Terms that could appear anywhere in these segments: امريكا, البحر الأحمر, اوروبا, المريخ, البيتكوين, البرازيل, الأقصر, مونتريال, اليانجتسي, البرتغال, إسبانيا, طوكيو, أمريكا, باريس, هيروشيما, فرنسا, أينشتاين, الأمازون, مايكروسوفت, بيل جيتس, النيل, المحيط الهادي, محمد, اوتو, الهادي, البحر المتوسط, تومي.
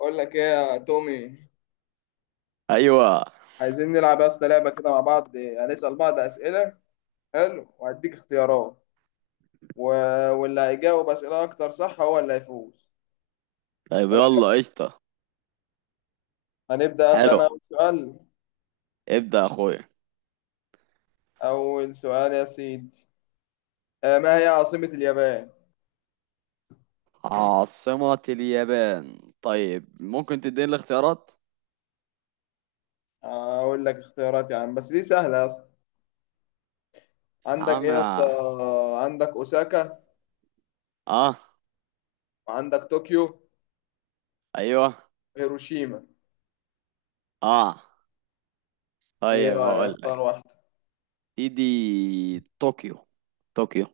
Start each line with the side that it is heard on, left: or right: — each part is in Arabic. left: بقول لك ايه يا تومي.
right: ايوه.
left: عايزين نلعب يا اسطى لعبه كده مع بعض، هنسال بعض اسئله. حلو وهديك اختيارات. و... واللي هيجاوب اسئله اكتر صح هو اللي هيفوز.
right: طيب،
left: إيه رأيك؟
right: يلا قشطة.
left: ابدا
right: حلو.
left: انا اول سؤال.
right: ابدأ يا اخويا.
left: اول سؤال يا سيدي. ما هي عاصمه اليابان؟
right: عاصمة اليابان؟ طيب، ممكن تديني الاختيارات؟
left: اقول لك اختيارات يا عم بس دي سهله يا اسطى.
right: يا
left: عندك ايه
right: عم.
left: يا اسطى؟ عندك اوساكا،
right: اه.
left: وعندك طوكيو،
right: ايوه.
left: هيروشيما.
right: اه.
left: ايه
right: طيب
left: رايك،
right: هقول لك.
left: اختار واحده.
right: دي. طوكيو. طوكيو.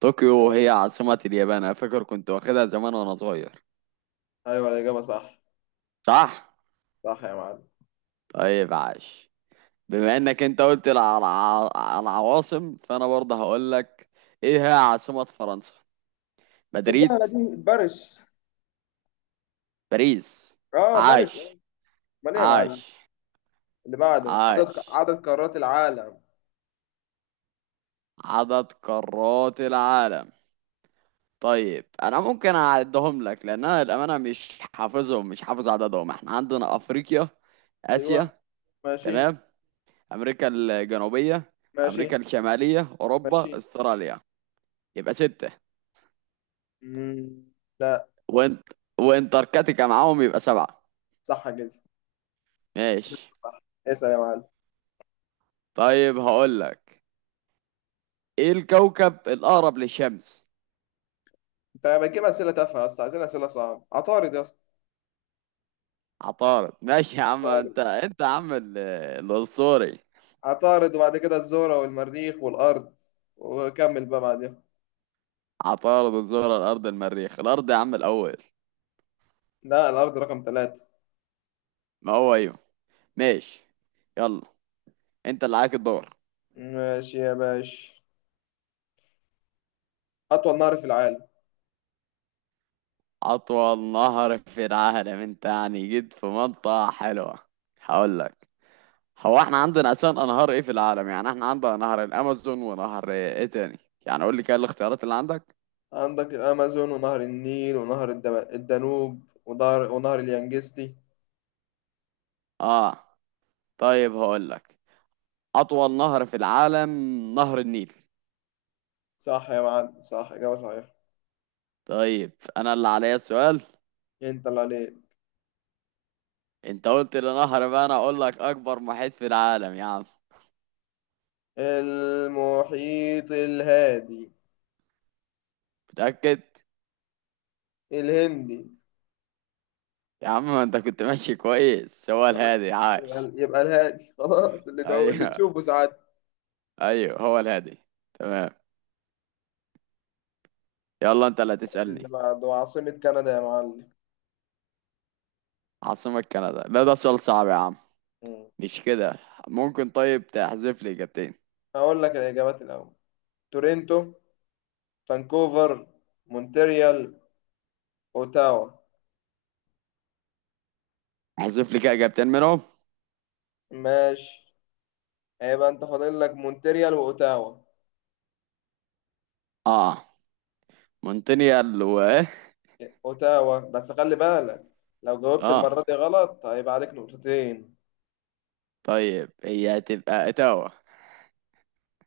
right: طوكيو هي
left: ايوه.
right: عاصمة اليابان، انا فاكر كنت واخدها زمان وانا صغير.
left: أيوة، الاجابه صح.
right: صح.
left: صح يا معلم.
right: طيب عاش. بما انك انت قلت العواصم، فانا برضه هقول لك، ايه هي عاصمة فرنسا؟
left: دي سهله
right: مدريد.
left: دي. باريس.
right: باريس.
left: اه باريس
right: عاش.
left: آه. امال ايه يا معلم؟
right: عاش.
left: اللي بعده، عدد
right: عاش.
left: عدد قارات العالم.
right: عدد قارات العالم. طيب انا ممكن اعدهم لك، لان انا الامانه مش حافظهم، مش حافظ عددهم. احنا عندنا افريقيا،
left: ايوه.
right: اسيا،
left: ماشي
right: تمام، امريكا الجنوبيه،
left: ماشي
right: امريكا الشماليه، اوروبا،
left: ماشي.
right: استراليا، يبقى ستة.
left: مم. لا.
right: وانت. وانتاركتيكا معاهم يبقى سبعة.
left: صح كده.
right: ماشي.
left: صح. اسال يا معلم.
right: طيب هقول لك، ايه الكوكب الاقرب للشمس؟
left: انت بتجيب اسئله تافهه اصلا، عايزين اسئله صعبه. عطارد يا اسطى.
right: عطارد، ماشي يا عم.
left: عطارد.
right: انت يا عم الاسطوري.
left: عطارد وبعد كده الزهره والمريخ والارض. وكمل بقى بعدين.
right: عطارد، الزهرة، الأرض، المريخ. الأرض يا عم الأول.
left: لا، الارض رقم ثلاثة.
right: ما هو أيوه. ماشي. يلا، أنت اللي عليك الدور.
left: ماشي يا باشا. اطول نهر في العالم.
right: أطول نهر في العالم؟ أنت يعني جيت في منطقة حلوة. هقول لك، هو احنا عندنا أساسا أنهار إيه في العالم؟ يعني احنا عندنا نهر الأمازون، ونهر إيه تاني؟ يعني قول لي كده الاختيارات اللي عندك.
left: عندك الامازون ونهر النيل ونهر الدانوب ونهر اليانجستي.
right: آه. طيب هقول لك، أطول نهر في العالم نهر النيل.
left: صح يا معلم، صح، إجابة صحيحة.
right: طيب، أنا اللي عليا السؤال.
left: انت اللي عليك.
right: أنت قلت لي نهر، بقى أنا أقول لك، أكبر محيط في العالم يا عم.
left: المحيط الهادي.
right: متأكد؟
left: الهندي.
right: يا عم ما انت كنت ماشي كويس، هو
left: خلاص.
right: الهادي.
left: يبقى
right: عاش.
left: يبقى الهادي خلاص، اللي
right: ايوه،
left: تشوفه ساعات.
right: ايوه هو الهادي. تمام. يلا انت اللي
left: اللي
right: هتسألني.
left: بعده عاصمة كندا يا معلم.
right: عاصمة كندا؟ لا، ده سؤال صعب يا عم.
left: مم.
right: مش كده. ممكن طيب تحذف لي اجابتين؟
left: هقول لك الإجابات الأول. تورنتو، فانكوفر، مونتريال، أوتاوا.
right: احذف لي كده اجابتين منهم.
left: ماشي. هيبقى أنت فاضل لك مونتريال وأوتاوا.
right: اه. مونتريال و.
left: أوتاوا، بس خلي بالك، لو جاوبت
right: اه.
left: المرة دي غلط هيبقى عليك نقطتين.
right: طيب هي هتبقى اتاوا.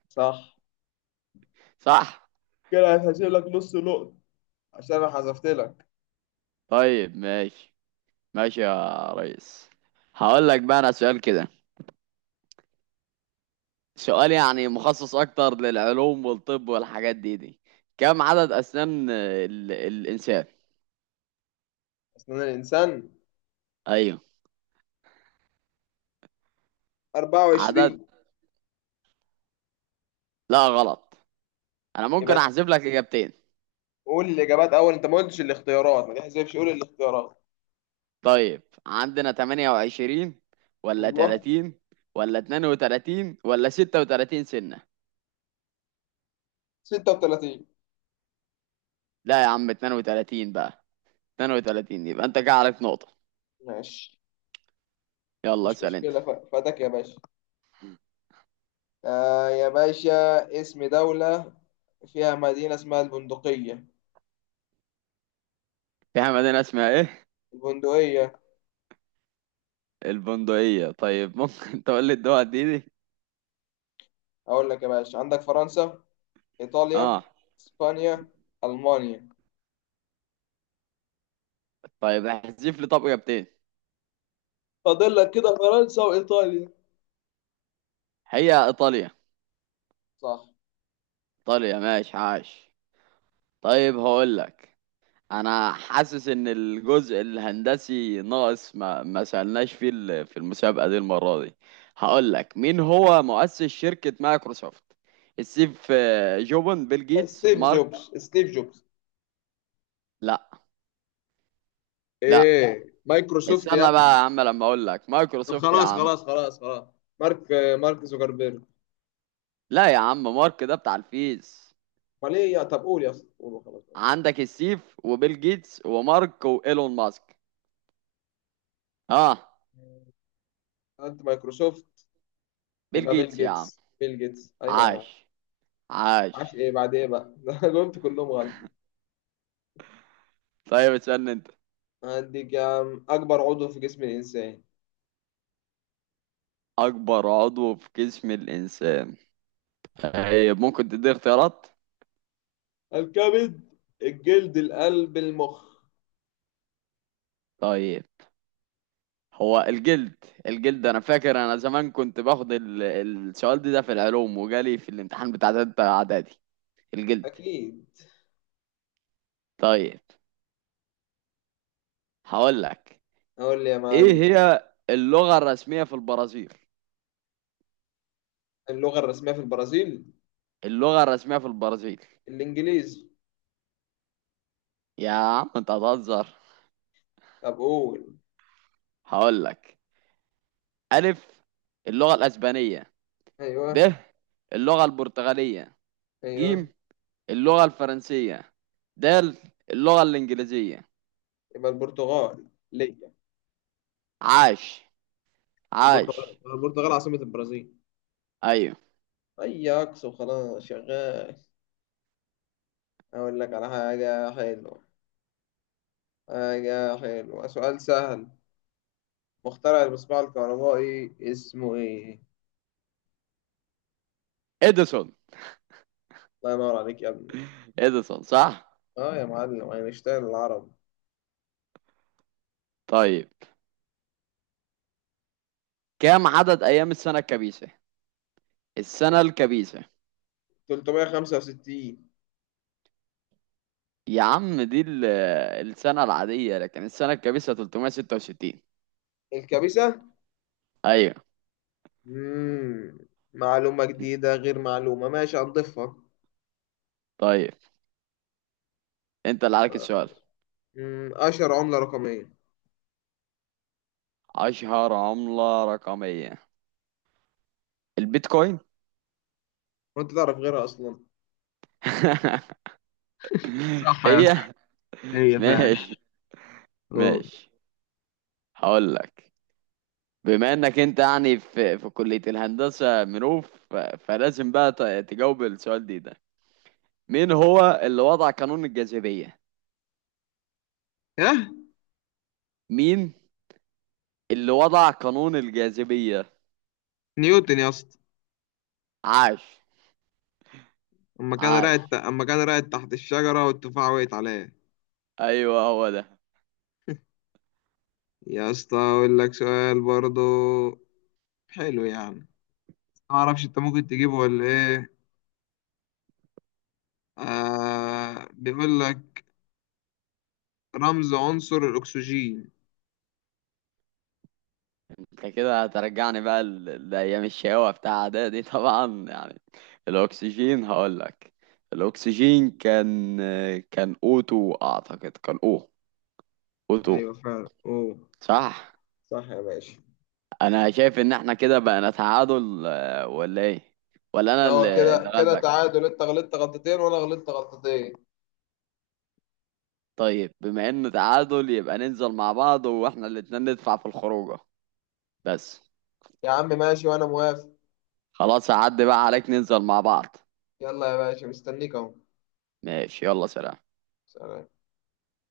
left: صح،
right: صح.
left: كده هتحسب لك نص نقطة عشان أنا حذفت لك.
right: طيب ماشي. ماشي يا ريس. هقول لك بقى انا سؤال كده. سؤال يعني مخصص اكتر للعلوم والطب والحاجات دي. كم عدد اسنان الانسان؟
left: اصلا الانسان.
right: ايوه. عدد.
left: 24.
right: لا غلط. انا ممكن
left: يبقى
right: احذف لك اجابتين.
left: قول الاجابات اول، انت ما قلتش الاختيارات ما تحسبش، قول الاختيارات.
right: طيب عندنا 28 ولا
left: ايوه.
right: 30 ولا 32 ولا 36 سنة؟
left: 36.
right: لا يا عم 32 بقى. 32 يبقى انت كده عليك نقطة.
left: ماشي.
right: يلا
left: مش
right: اسأل انت.
left: مشكله، فاتك يا باشا. آه يا باشا، اسم دوله فيها مدينه اسمها البندقيه.
right: في مدينة اسمها ايه؟
left: البندقيه.
right: البندقية. طيب ممكن تقول لي الدول دي؟
left: اقول لك يا باشا، عندك فرنسا، ايطاليا،
right: اه.
left: اسبانيا، المانيا.
right: طيب احذف لي طب اجابتين.
left: فاضل لك كده فرنسا وايطاليا.
right: هي ايطاليا.
left: صح.
right: ايطاليا ماشي. عاش. طيب هقول لك. انا حاسس ان الجزء الهندسي ناقص، ما سألناش فيه في المسابقة دي المرة دي. هقول لك، مين هو مؤسس شركة مايكروسوفت؟ ستيف، جوبن، بيل جيتس،
left: ستيف
right: مارك.
left: جوبز ستيف جوبز.
right: لا. لا،
left: ايه، مايكروسوفت يا
right: استنى بقى
left: ابني.
right: يا عم لما اقول لك،
left: طب
right: مايكروسوفت يا
left: خلاص
right: عم.
left: خلاص خلاص خلاص. مارك. مارك زوكربيرج.
right: لا يا عم، مارك ده بتاع الفيس.
left: امال ايه، يا طب قول يا اسطى، قول وخلاص.
right: عندك ستيف وبيل جيتس ومارك وايلون ماسك. اه،
left: انت مايكروسوفت.
right: بيل
left: يبقى بيل
right: جيتس يا عم.
left: جيتس بيل جيتس، ايوه يا معلم.
right: عاش. عاش.
left: معرفش ايه بعد ايه بقى ده أنا جاوبت كلهم غلط.
right: طيب اسألني انت.
left: عندك يا عم، اكبر عضو في جسم الانسان.
right: اكبر عضو في جسم الانسان. طيب ممكن تدي اختيارات؟
left: الكبد، الجلد، القلب، المخ.
right: طيب هو الجلد. الجلد، انا فاكر انا زمان كنت باخد السؤال ده, ده في العلوم وجالي في الامتحان بتاع تالتة اعدادي. الجلد.
left: اكيد.
right: طيب هقول لك،
left: اقول لي يا
right: ايه
left: معلم.
right: هي اللغة الرسمية في البرازيل؟
left: اللغة الرسمية في البرازيل.
right: اللغة الرسمية في البرازيل.
left: الانجليزي.
right: يا عم انت هتهزر.
left: طب قول.
right: هقول لك. الف، اللغة الاسبانية.
left: ايوه.
right: ب، اللغة البرتغالية.
left: ايوه.
right: ج، اللغة الفرنسية. دال، اللغة الإنجليزية.
left: يبقى البرتغال ليا.
right: عاش.
left: مش البرتغال،
right: عاش.
left: البرتغال عاصمة البرازيل.
right: أيوه.
left: اي عكس وخلاص شغال. اقول لك على حاجة حلوة. حاجة حلوة سؤال سهل. مخترع المصباح الكهربائي اسمه ايه؟
right: إديسون.
left: الله ينور عليك يا ابني.
right: إديسون صح.
left: اه يا معلم، اينشتاين العرب.
right: طيب، كم عدد أيام السنة الكبيسة؟ السنة الكبيسة،
left: 365.
right: يا عم دي السنة العادية، لكن السنة الكبيسة 366.
left: الكبسة.
right: أيوه.
left: مم. معلومة جديدة غير معلومة، ماشي هنضيفها.
right: طيب أنت اللي عليك السؤال.
left: مم. اشهر عملة رقمية.
right: أشهر عملة رقمية. البيتكوين.
left: وانت تعرف غيرها اصلا؟ صح يا
right: هي.
left: اسطى. هي فعلا.
right: ماشي.
left: اه.
right: ماشي. هقول لك، بما انك انت يعني في كلية الهندسة منوف، فلازم بقى تجاوب السؤال ده. مين هو اللي وضع قانون الجاذبية؟
left: ايه.
right: مين اللي وضع قانون الجاذبية؟
left: نيوتن يا اسطى.
right: عاش.
left: اما كان
right: عاش.
left: راقد اما كان راقد تحت الشجرة والتفاحة وقعت عليه.
right: ايوه هو ده.
left: يا اسطى، اقول لك سؤال برضو. حلو يعني. ما اعرفش انت ممكن تجيبه ولا ايه. بيقول لك، رمز عنصر الاكسجين.
right: انت كده هترجعني بقى لايام الشقاوة بتاع اعدادي طبعا يعني. الاكسجين. هقول لك، الاكسجين كان، كان اوتو اعتقد. كان او. اوتو.
left: ايوه فعلا، اوه.
right: صح.
left: صح يا باشا.
right: انا شايف ان احنا كده بقى نتعادل، ولا ايه؟ ولا انا
left: هو
right: اللي
left: كده
right: اللي
left: كده
right: غلبك؟
left: تعادل، انت غلطت غلطتين وانا غلطت غلطتين.
right: طيب بما انه تعادل يبقى ننزل مع بعض واحنا الاتنين ندفع في الخروجه بس.
left: يا عم ماشي، وانا موافق.
right: خلاص هعدي بقى عليك، ننزل مع بعض.
left: يلا يا باشا، مستنيك اهو.
right: ماشي يلا، سلام.
left: سلام.